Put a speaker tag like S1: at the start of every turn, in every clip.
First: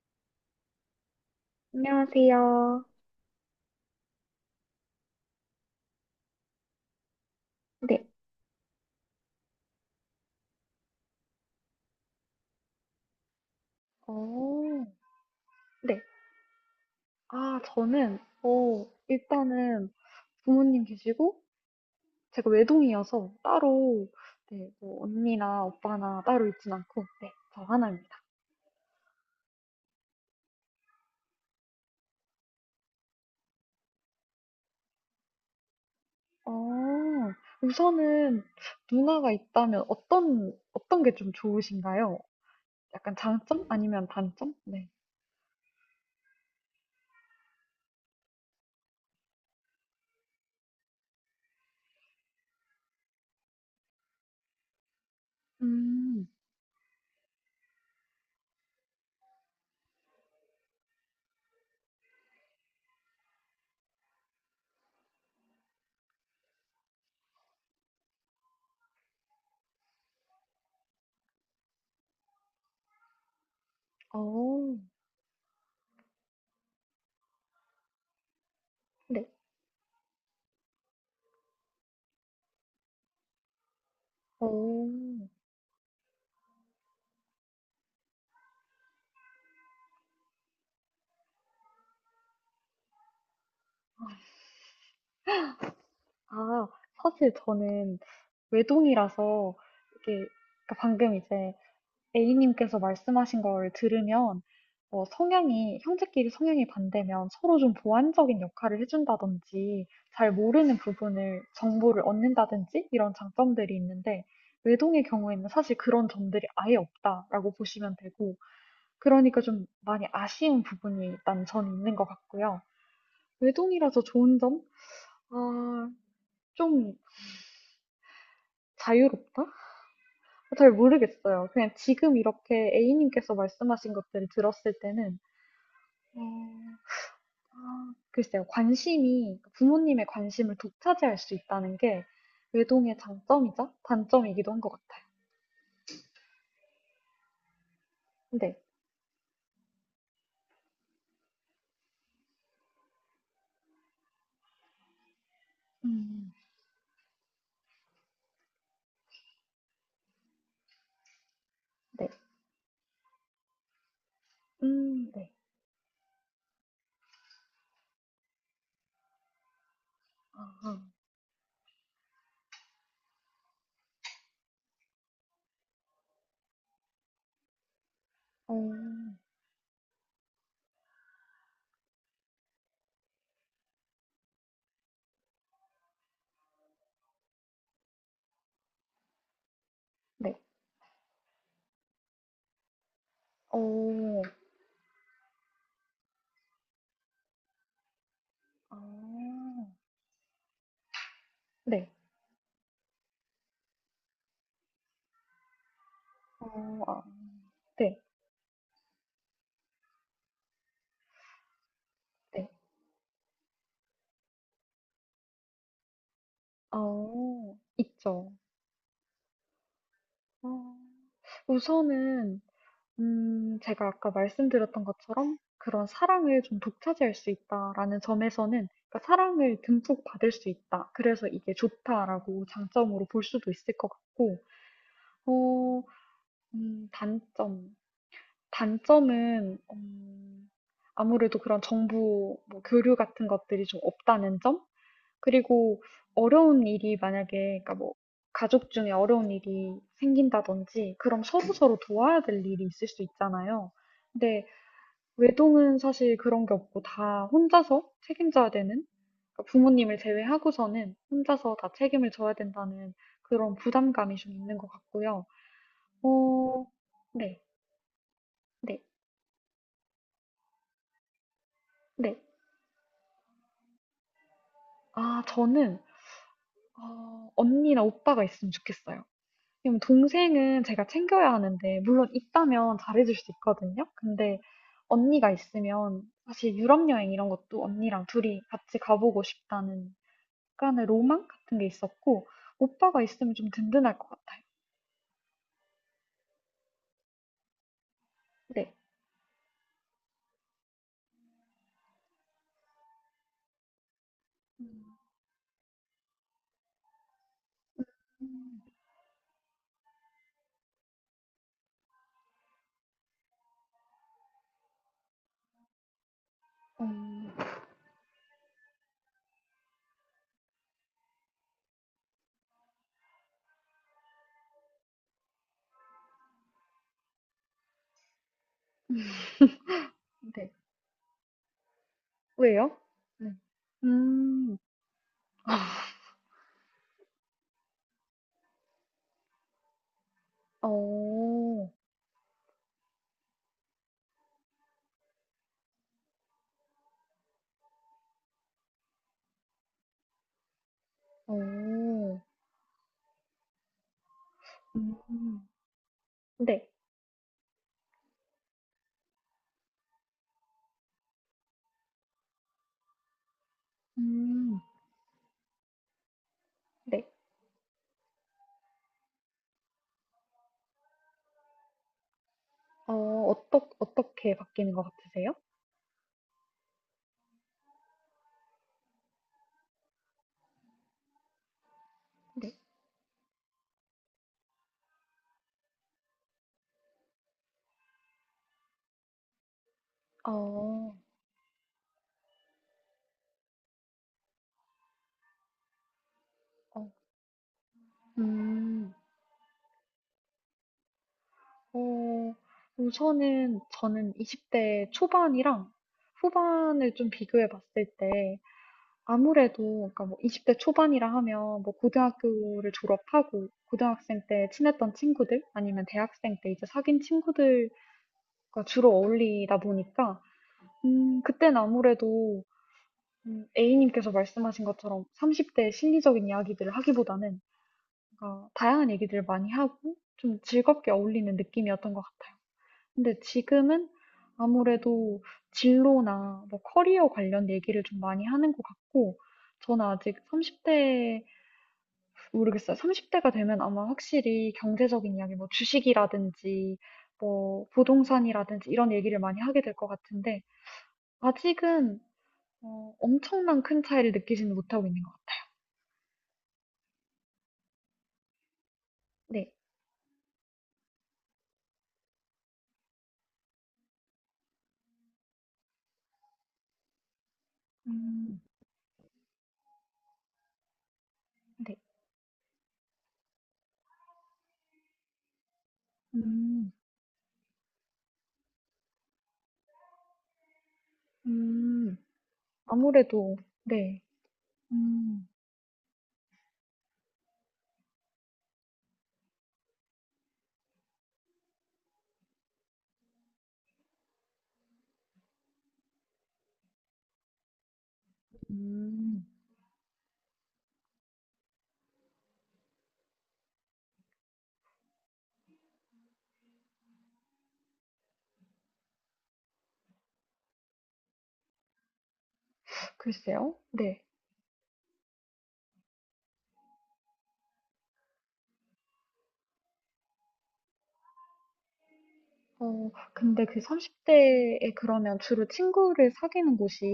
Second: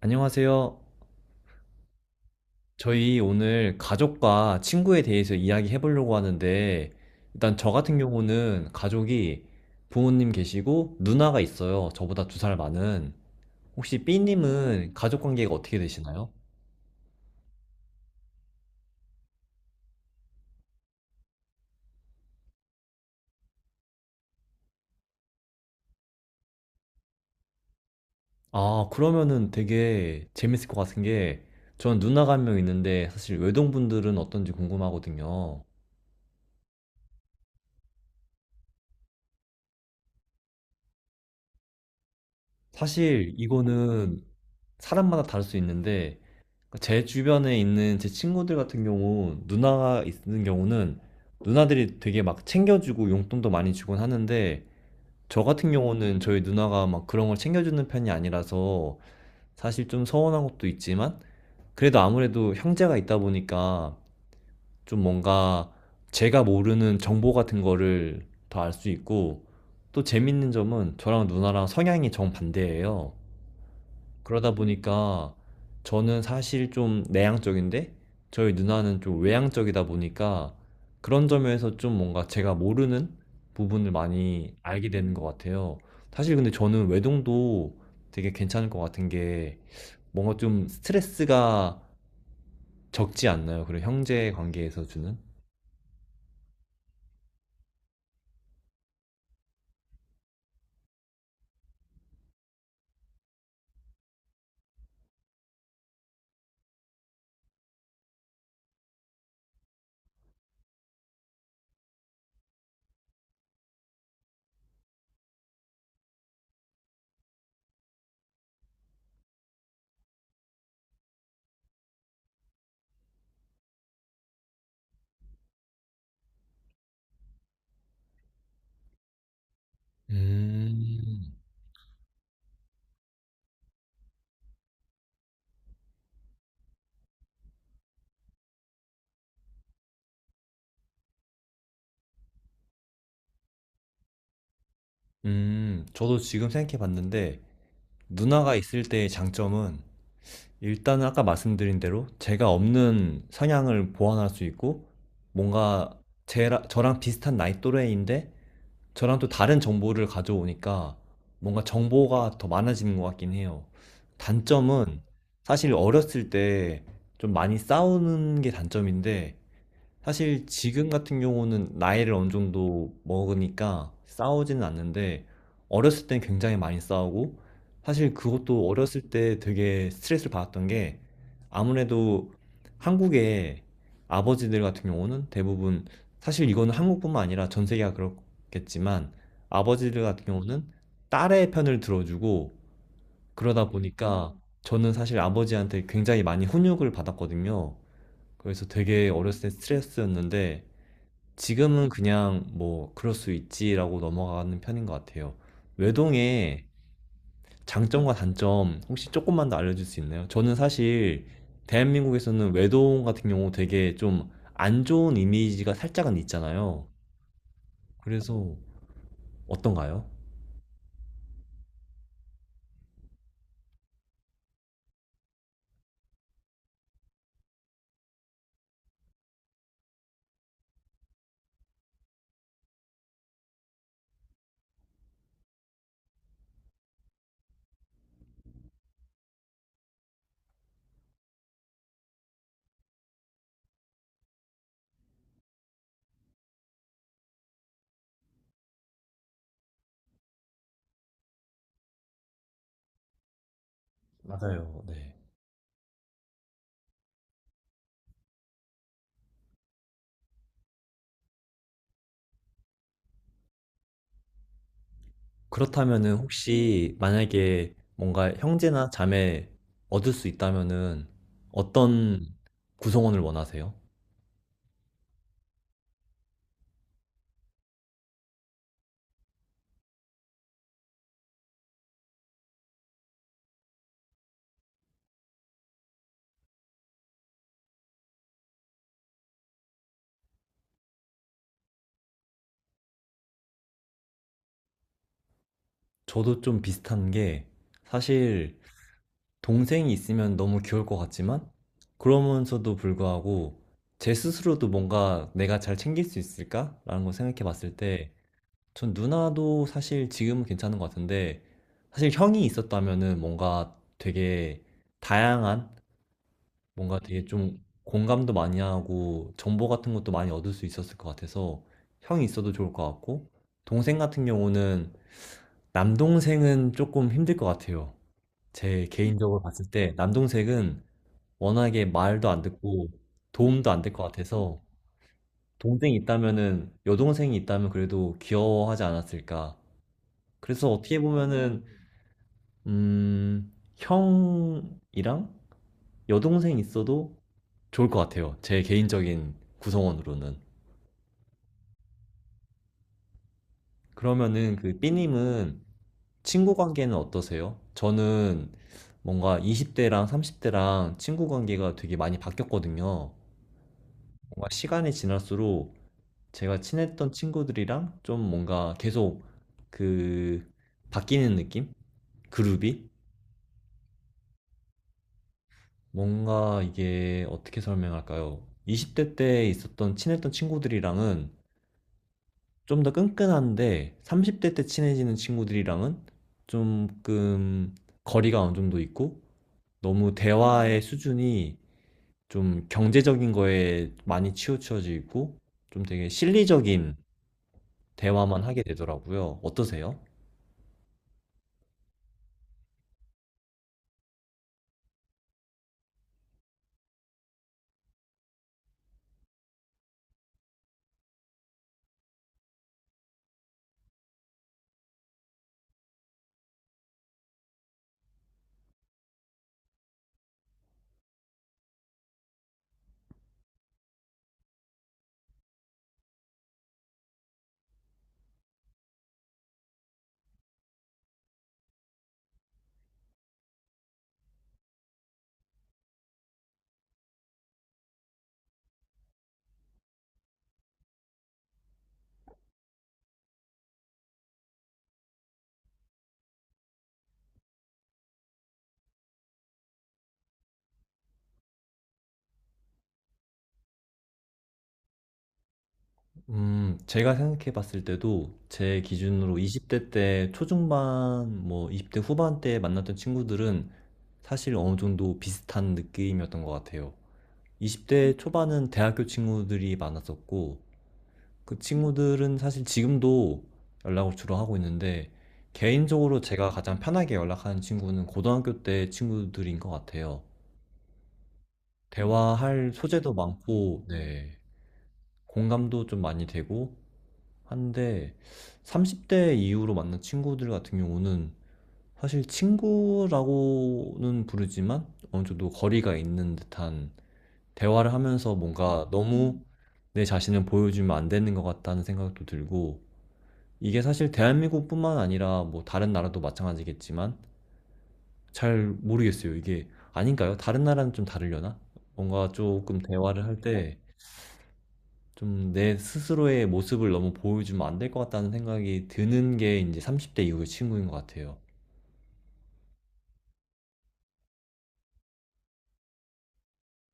S1: 안녕하세요.
S2: 안녕하세요.
S1: 저희 오늘 가족과 친구에 대해서 이야기해 보려고 하는데, 일단 저 같은
S2: 네.
S1: 경우는 가족이 부모님 계시고 누나가 있어요. 저보다 2살 많은. 혹시
S2: 오,
S1: B님은 가족 관계가 어떻게
S2: 네.
S1: 되시나요?
S2: 저는 일단은 부모님 계시고, 제가 외동이어서 따로, 네, 뭐, 언니나 오빠나 따로 있진 않고, 네, 저 하나입니다.
S1: 아, 그러면은 되게 재밌을 것 같은 게, 전 누나가 한 명 있는데, 사실 외동분들은 어떤지 궁금하거든요.
S2: 어, 우선은 누나가 있다면 어떤 게 좀 좋으신가요? 약간
S1: 사실
S2: 장점? 아니면
S1: 이거는
S2: 단점? 네.
S1: 사람마다 다를 수 있는데, 제 주변에 있는 제 친구들 같은 경우 누나가 있는 경우는 누나들이 되게 막 챙겨주고 용돈도 많이 주곤 하는데, 저 같은 경우는
S2: 음.
S1: 저희 누나가 막 그런 걸 챙겨주는 편이 아니라서 사실 좀 서운한 것도 있지만, 그래도 아무래도 형제가 있다 보니까 좀 뭔가 제가 모르는 정보 같은 거를 더 알 수 있고, 또 재밌는 점은 저랑 누나랑 성향이 정반대예요. 그러다
S2: 어.
S1: 보니까 저는 사실 좀 내향적인데 저희 누나는 좀
S2: 네.
S1: 외향적이다 보니까, 그런 점에서 좀 뭔가 제가 모르는 부분을
S2: 오.
S1: 많이 알게 되는 것 같아요. 사실 근데 저는 외동도 되게 괜찮을 것 같은 게, 뭔가 좀 스트레스가 적지 않나요? 그리고 형제 관계에서 주는?
S2: 아, 사실 저는 외동이라서 이게 그러니까 방금 이제 A님께서 말씀하신 걸 들으면 성향이 형제끼리 성향이 반대면 서로 좀 보완적인 역할을 해준다든지 잘 모르는 부분을 정보를 얻는다든지 이런 장점들이 있는데 외동의 경우에는 사실 그런 점들이 아예 없다라고 보시면 되고 그러니까 좀 많이 아쉬운 부분이 일단 전 있는 것 같고요. 외동이라서 좋은 점? 아, 좀 자유롭다? 잘
S1: 음,
S2: 모르겠어요. 그냥 지금 이렇게 A님께서 말씀하신 것들을 들었을 때는 음, 아, 글쎄요, 관심이 부모님의 관심을 독차지할 수 있다는 게 외동의 장점이자 단점이기도 한 것 같아요.
S1: 저도 지금 생각해 봤는데, 누나가
S2: 네.
S1: 있을 때의 장점은 일단은 아까 말씀드린 대로 제가 없는 성향을 보완할 수 있고, 뭔가
S2: 음.
S1: 제 저랑 비슷한 나이 또래인데 저랑 또 다른 정보를 가져오니까 뭔가
S2: 네.
S1: 정보가 더 많아지는 것 같긴 해요. 단점은
S2: 음. 네.
S1: 사실 어렸을 때 좀 많이 싸우는 게 단점인데, 사실
S2: 아.
S1: 지금 같은 경우는 나이를 어느 정도 먹으니까 싸우지는 않는데 어렸을 땐 굉장히 많이 싸우고, 사실
S2: 어.
S1: 그것도 어렸을 때 되게 스트레스를 받았던 게, 아무래도 한국의 아버지들 같은 경우는 대부분, 사실 이거는 한국뿐만 아니라 전 세계가 그렇겠지만, 아버지들 같은
S2: 네.
S1: 경우는 딸의 편을 들어주고, 그러다
S2: 어.
S1: 보니까 저는 사실 아버지한테 굉장히 많이 훈육을 받았거든요. 그래서
S2: 아.
S1: 되게 어렸을 때 스트레스였는데, 지금은
S2: 네.
S1: 그냥 뭐 그럴 수 있지라고 넘어가는 편인 것 같아요. 외동의
S2: 어. 아. 네.
S1: 장점과 단점 혹시 조금만 더 알려줄 수 있나요? 저는 사실
S2: 네.
S1: 대한민국에서는 외동 같은 경우 되게 좀 안 좋은 이미지가 살짝은 있잖아요.
S2: 어, 있죠.
S1: 그래서 어떤가요?
S2: 어, 우선은 제가 아까 말씀드렸던 것처럼 그런 사랑을 좀 독차지할 수 있다라는 점에서는 그러니까 사랑을 듬뿍 받을 수 있다. 그래서 이게 좋다라고 장점으로 볼 수도 있을 것 같고, 어. 음. 단점. 단점은 아무래도 그런 정보, 뭐 교류 같은 것들이 좀 없다는 점? 그리고 어려운 일이 만약에, 그러니까 뭐, 가족 중에 어려운 일이 생긴다든지, 그럼 서로서로 도와야 될 일이 있을 수 있잖아요. 근데
S1: 맞아요. 네.
S2: 외동은 사실 그런 게 없고 다 혼자서 책임져야 되는, 그러니까 부모님을 제외하고서는 혼자서 다 책임을 져야 된다는 그런 부담감이 좀 있는 것 같고요.
S1: 그렇다면은
S2: 어.
S1: 혹시
S2: 네.
S1: 만약에 뭔가
S2: 네.
S1: 형제나 자매 얻을 수 있다면은
S2: 네.
S1: 어떤 구성원을 원하세요?
S2: 아, 저는, 언니나 오빠가 있으면 좋겠어요. 왜냐면 동생은 제가 챙겨야 하는데, 물론 있다면 잘해줄 수 있거든요. 근데 언니가 있으면 사실 유럽 여행 이런 것도 언니랑 둘이 같이 가보고 싶다는 약간의 로망 같은 게 있었고 오빠가 있으면 좀 든든할 것 같아요.
S1: 저도 좀 비슷한 게, 사실
S2: 네.
S1: 동생이 있으면 너무 귀여울 것 같지만 그러면서도 불구하고 제 스스로도 뭔가 내가 잘 챙길 수 있을까라는 걸 생각해 봤을 때
S2: 음.
S1: 전 누나도 사실 지금은 괜찮은 것 같은데, 사실 형이 있었다면은 다양한 뭔가 되게
S2: 음.
S1: 좀 공감도 많이 하고 정보 같은 것도 많이 얻을 수 있었을 것 같아서 형이 있어도 좋을 것 같고, 동생 같은 경우는 남동생은 조금 힘들 것 같아요. 제 개인적으로 봤을 때
S2: 네.
S1: 남동생은 워낙에 말도 안
S2: 왜요?
S1: 듣고
S2: 네.
S1: 도움도 안 될 것
S2: 음.
S1: 같아서, 동생이 있다면은 여동생이 있다면 그래도 귀여워하지 않았을까. 그래서 어떻게
S2: 어.
S1: 보면은 음, 형이랑 여동생 있어도 좋을 것 같아요. 제 개인적인 구성원으로는.
S2: 어.
S1: 그러면은 그
S2: 음.
S1: 삐님은 친구
S2: 네.
S1: 관계는 어떠세요? 저는 뭔가 20대랑 30대랑 친구 관계가 되게 많이 바뀌었거든요. 뭔가
S2: 음.
S1: 시간이 지날수록 제가
S2: 네.
S1: 친했던 친구들이랑 좀 뭔가 계속 그 바뀌는 느낌? 그룹이?
S2: 어, 어떻게 바뀌는 것 같으세요?
S1: 뭔가 이게 어떻게 설명할까요? 20대 때 있었던 친했던 친구들이랑은
S2: 네.
S1: 좀 더 끈끈한데 30대 때 친해지는 친구들이랑은 조금 거리가 어느 정도 있고, 너무 대화의
S2: 어.
S1: 수준이 좀 경제적인 거에 많이 치우쳐지고 좀 되게
S2: 어.
S1: 실리적인 대화만 하게
S2: 음.
S1: 되더라고요. 어떠세요?
S2: 어, 우선은 저는 20대 초반이랑 후반을 좀 비교해 봤을 때 아무래도 그러니까 뭐 20대 초반이라 하면 뭐 고등학교를 졸업하고 고등학생 때 친했던 친구들 아니면 대학생 때 이제 사귄 친구들과 주로 어울리다 보니까 그땐 아무래도 A님께서 말씀하신 것처럼 30대의 실리적인 이야기들을 하기보다는 뭔가 다양한 얘기들을 많이 하고 좀 즐겁게 어울리는 느낌이었던 것 같아요. 근데 지금은 아무래도 진로나 뭐 커리어 관련 얘기를 좀 많이 하는 것 같고 저는 아직 30대 모르겠어요. 30대가 되면 아마 확실히 경제적인 이야기, 뭐 주식이라든지, 뭐 부동산이라든지 이런 얘기를 많이 하게 될 것 같은데, 아직은 엄청난 큰 차이를 느끼지는 못하고 있는 것 같아요.
S1: 제가 생각해 봤을 때도 제 기준으로
S2: 네.
S1: 20대 때 초중반, 뭐 20대 후반 때 만났던 친구들은 사실 어느 정도 비슷한 느낌이었던 것 같아요. 20대
S2: 음.
S1: 초반은 대학교 친구들이 많았었고, 그
S2: 네.
S1: 친구들은 사실 지금도 연락을 주로 하고 있는데, 개인적으로 제가
S2: 음.
S1: 가장 편하게 연락하는 친구는 고등학교 때 친구들인 것 같아요.
S2: 음.
S1: 대화할 소재도
S2: 아무래도.
S1: 많고,
S2: 네.
S1: 네,
S2: 음.
S1: 공감도 좀 많이 되고, 한데 30대 이후로 만난 친구들 같은 경우는 사실 친구라고는 부르지만 어느 정도 거리가 있는 듯한 대화를 하면서, 뭔가
S2: 음.
S1: 너무 내 자신을 보여주면 안 되는 것 같다는 생각도 들고, 이게 사실 대한민국뿐만 아니라 뭐 다른 나라도 마찬가지겠지만 잘 모르겠어요. 이게 아닌가요? 다른 나라는 좀 다르려나? 뭔가 조금 대화를 할
S2: 글쎄요.
S1: 때
S2: 네.
S1: 좀 내 스스로의 모습을 너무 보여주면 안 될 것 같다는 생각이 드는 게 이제30대 이후의 친구인 것 같아요.
S2: 어, 근데 그 30대에 그러면 주로 친구를 사귀는 곳이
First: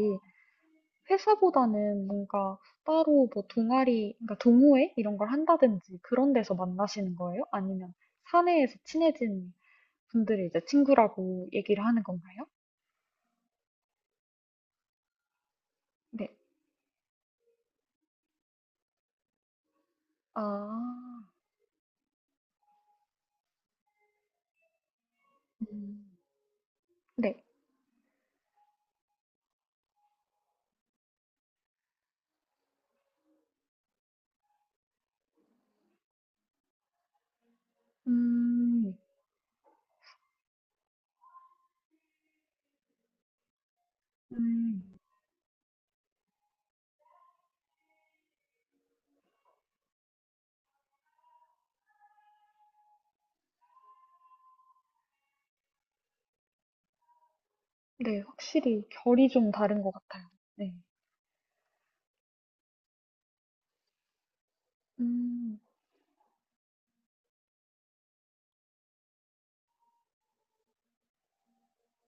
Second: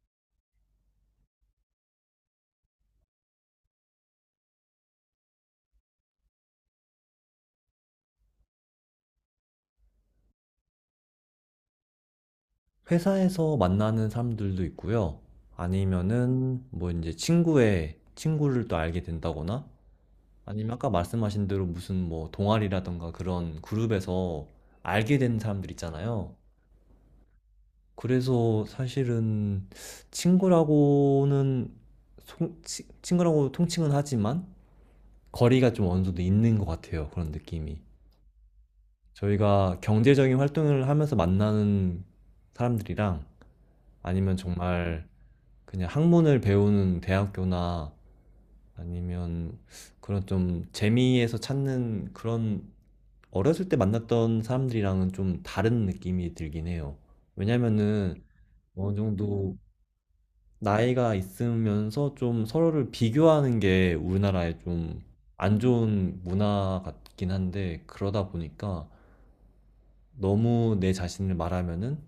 S2: 회사보다는 뭔가 따로 뭐 동아리, 그러니까 동호회 이런 걸 한다든지 그런 데서 만나시는 거예요? 아니면 사내에서 친해진 분들이 이제 친구라고 얘기를 하는 건가요?
S1: 회사에서 만나는 사람들도 있고요.
S2: 네.
S1: 아니면은 뭐 이제 친구의 친구를 또 알게 된다거나,
S2: 아.
S1: 아니면 아까 말씀하신 대로 무슨 뭐 동아리라든가 그런 그룹에서 알게 된 사람들
S2: 음.
S1: 있잖아요.
S2: 네.
S1: 그래서 사실은 친구라고는, 송 치 친구라고 통칭은 하지만 거리가 좀 어느 정도 있는 것 같아요, 그런 느낌이.
S2: 음.
S1: 저희가 경제적인 활동을 하면서 만나는 사람들이랑, 아니면
S2: 음.
S1: 정말 그냥 학문을 배우는 대학교나 아니면 그런 좀 재미에서 찾는, 그런 어렸을 때 만났던 사람들이랑은 좀 다른 느낌이 들긴 해요.
S2: 네.
S1: 왜냐면은
S2: 확실히
S1: 어느
S2: 결이 좀
S1: 정도
S2: 다른 것 같아요. 네.
S1: 나이가 있으면서 좀 서로를 비교하는 게 우리나라의 좀 안
S2: 음,
S1: 좋은 문화 같긴 한데, 그러다 보니까 너무 내 자신을 말하면은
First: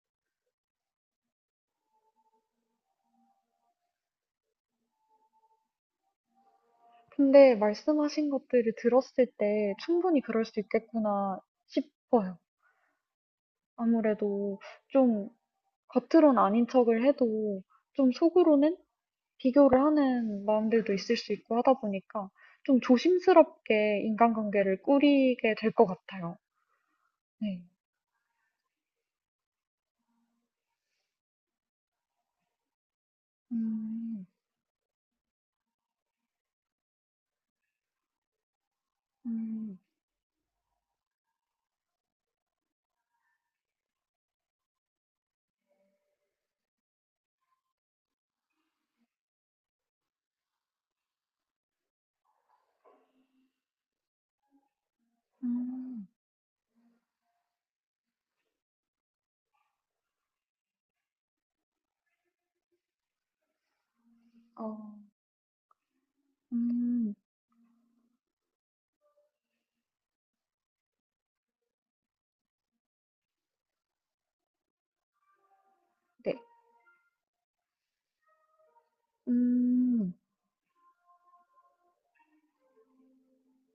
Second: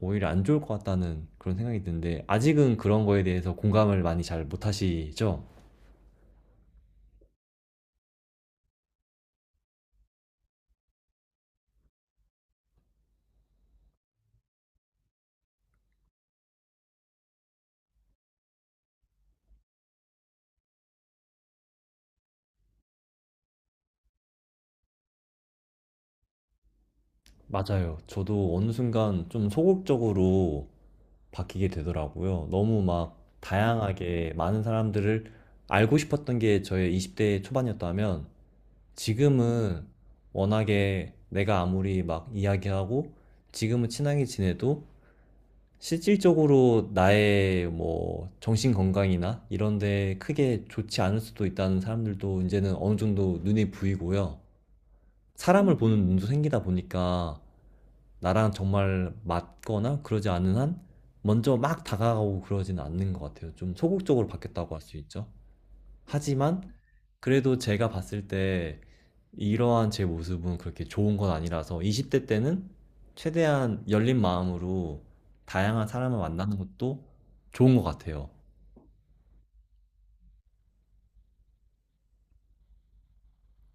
S1: 오히려 안 좋을 것 같다는 그런 생각이 드는데, 아직은 그런 거에 대해서 공감을 많이 잘 못 하시죠?
S2: 근데 말씀하신 것들을 들었을 때 충분히 그럴 수 있겠구나 싶어요. 아무래도 좀 겉으론 아닌 척을 해도 좀 속으로는 비교를 하는 마음들도 있을 수 있고 하다 보니까 좀 조심스럽게 인간관계를 꾸리게 될 것 같아요. 네.
S1: 맞아요. 저도 어느 순간 좀 소극적으로 바뀌게 되더라고요. 너무 막
S2: 음.
S1: 다양하게 많은 사람들을 알고 싶었던 게 저의 20대 초반이었다면,
S2: 음.
S1: 지금은 워낙에 내가 아무리 막 이야기하고 지금은 친하게 지내도 실질적으로 나의 뭐 정신 건강이나 이런 데 크게 좋지 않을 수도 있다는 사람들도 이제는 어느 정도 눈에 보이고요. 사람을 보는
S2: 음.
S1: 눈도 생기다 보니까 나랑 정말 맞거나 그러지 않은 한 먼저 막 다가가고 그러지는 않는 것 같아요. 좀 소극적으로 바뀌었다고
S2: 어.
S1: 할 수 있죠. 하지만
S2: 음.
S1: 그래도 제가 봤을 때 이러한 제 모습은 그렇게 좋은 건 아니라서, 20대 때는 최대한 열린 마음으로 다양한 사람을
S2: 네.
S1: 만나는 것도 좋은 것 같아요.
S2: 음.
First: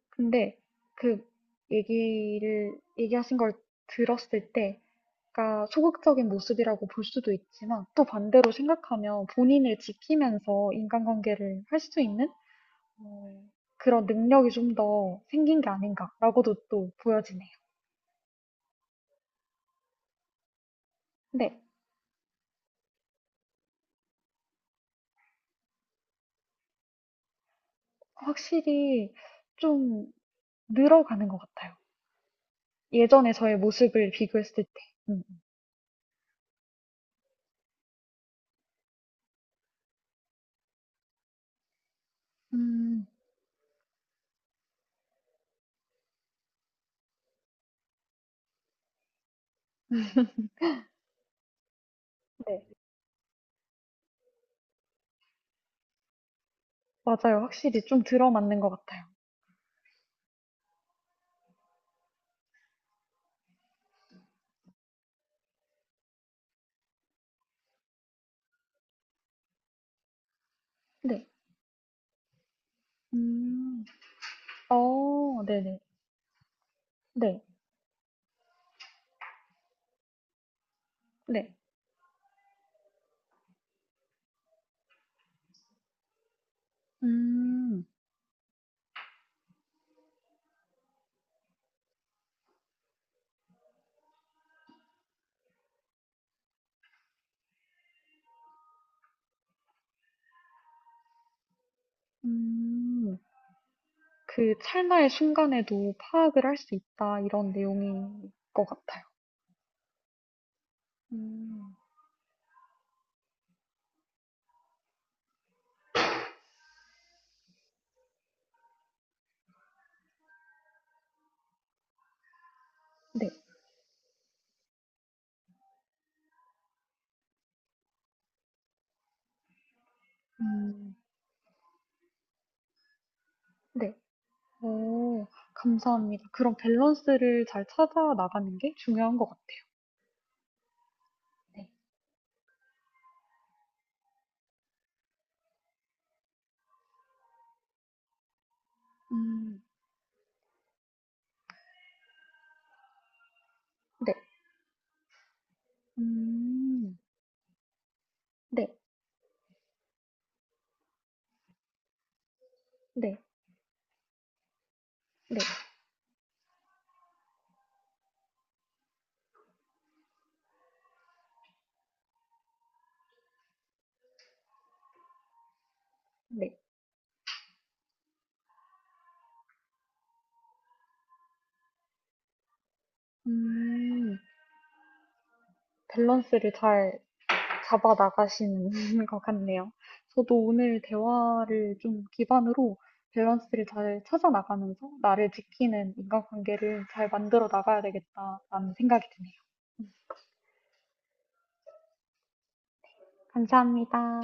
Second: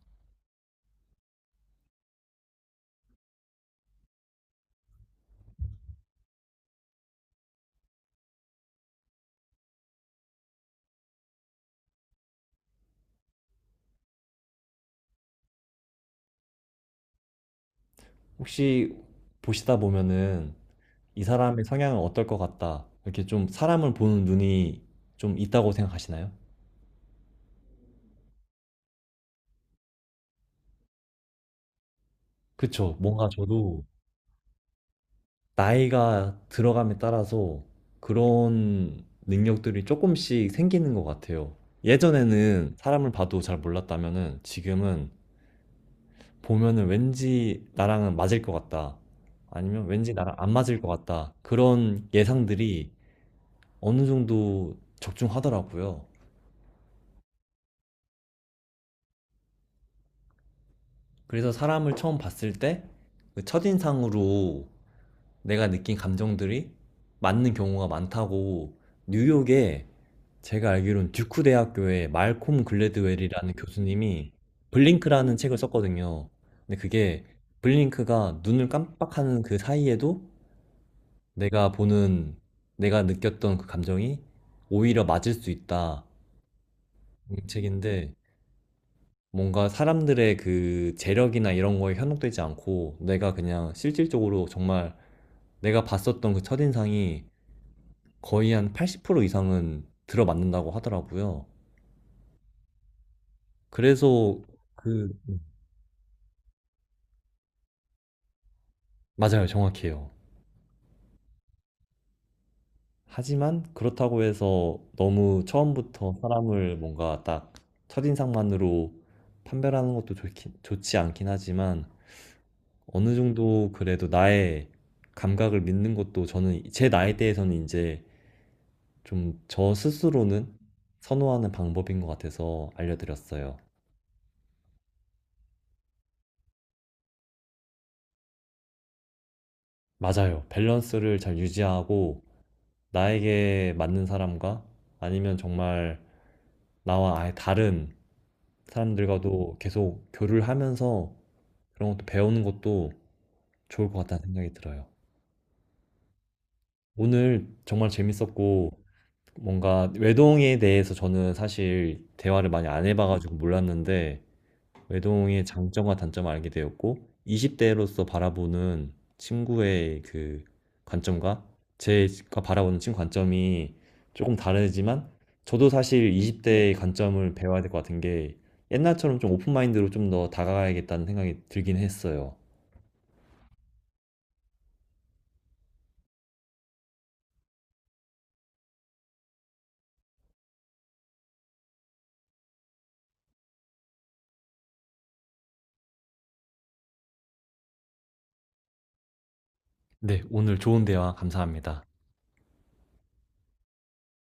S2: 근데 그 얘기하신 걸 들었을 때, 그러니까 소극적인 모습이라고 볼 수도 있지만, 또 반대로 생각하면 본인을 지키면서 인간관계를 할 수 있는 어, 그런 능력이 좀 더 생긴 게 아닌가라고도 또 보여지네요.
S1: 혹시 보시다 보면은 이
S2: 근데
S1: 사람의 성향은 어떨 것 같다, 이렇게 좀 사람을 보는 눈이 좀 있다고 생각하시나요?
S2: 확실히 좀 늘어가는 것 같아요.
S1: 그쵸. 뭔가
S2: 예전에 저의
S1: 저도
S2: 모습을 비교했을 때. 음.
S1: 나이가 들어감에 따라서 그런 능력들이 조금씩 생기는 것 같아요. 예전에는
S2: 음.
S1: 사람을 봐도 잘 몰랐다면은 지금은 보면은 왠지 나랑은 맞을 것 같다, 아니면 왠지 나랑 안 맞을 것 같다, 그런
S2: 네.
S1: 예상들이 어느 정도 적중하더라고요.
S2: 맞아요. 확실히 좀 들어맞는 것 같아요.
S1: 그래서 사람을 처음 봤을 때 그 첫인상으로 내가 느낀 감정들이 맞는 경우가 많다고, 뉴욕에, 제가 알기로는
S2: 네.
S1: 듀크 대학교의 말콤 글래드웰이라는
S2: 음.
S1: 교수님이 블링크라는
S2: 어,
S1: 책을
S2: 네네.
S1: 썼거든요. 근데 그게,
S2: 네.
S1: 블링크가 눈을 깜빡하는 그 사이에도
S2: 네.
S1: 내가 보는 내가 느꼈던 그 감정이 오히려 맞을 수 있다, 이
S2: 음.
S1: 책인데, 뭔가 사람들의 그 재력이나 이런 거에 현혹되지 않고 내가 그냥 실질적으로 정말 내가 봤었던 그 첫인상이 거의 한 80% 이상은 들어맞는다고 하더라고요.
S2: 음.
S1: 그래서
S2: 그 찰나의
S1: 그,
S2: 순간에도 파악을 할 수 있다. 이런 내용인 것 같아요.
S1: 맞아요. 정확해요.
S2: 음.
S1: 하지만 그렇다고 해서 너무 처음부터 사람을 뭔가 딱 첫인상만으로 판별하는 것도 좋지 않긴 하지만, 어느
S2: 네.
S1: 정도 그래도 나의 감각을 믿는 것도 저는 제 나이대에서는 이제 좀 저 스스로는
S2: 음.
S1: 선호하는 방법인 것 같아서 알려드렸어요.
S2: 네. 오, 감사합니다. 그런 밸런스를 잘 찾아 나가는 게 중요한 것 같아요.
S1: 맞아요. 밸런스를 잘
S2: 네.
S1: 유지하고 나에게 맞는 사람과, 아니면 정말 나와 아예 다른 사람들과도
S2: 음.
S1: 계속 교류를 하면서 그런 것도 배우는 것도 좋을 것
S2: 네.
S1: 같다는 생각이 들어요.
S2: 음.
S1: 오늘 정말
S2: 네.
S1: 재밌었고, 뭔가 외동에 대해서 저는 사실 대화를 많이 안
S2: 네.
S1: 해봐가지고 몰랐는데
S2: 네.
S1: 외동의 장점과 단점을 알게 되었고, 20대로서 바라보는 친구의 그 관점과 제가 바라보는 친구 관점이 조금 다르지만, 저도 사실
S2: 네.
S1: 20대의 관점을 배워야 될 것 같은 게, 옛날처럼 좀 오픈마인드로 좀 더 다가가야겠다는 생각이 들긴 했어요.
S2: 음, 밸런스를 잘 잡아 나가시는 것 같네요. 저도 오늘 대화를 좀 기반으로 밸런스를 잘 찾아 나가면서 나를 지키는 인간관계를 잘 만들어 나가야 되겠다라는 생각이 드네요.
S1: 네, 오늘 좋은 대화 감사합니다.
S2: 감사합니다.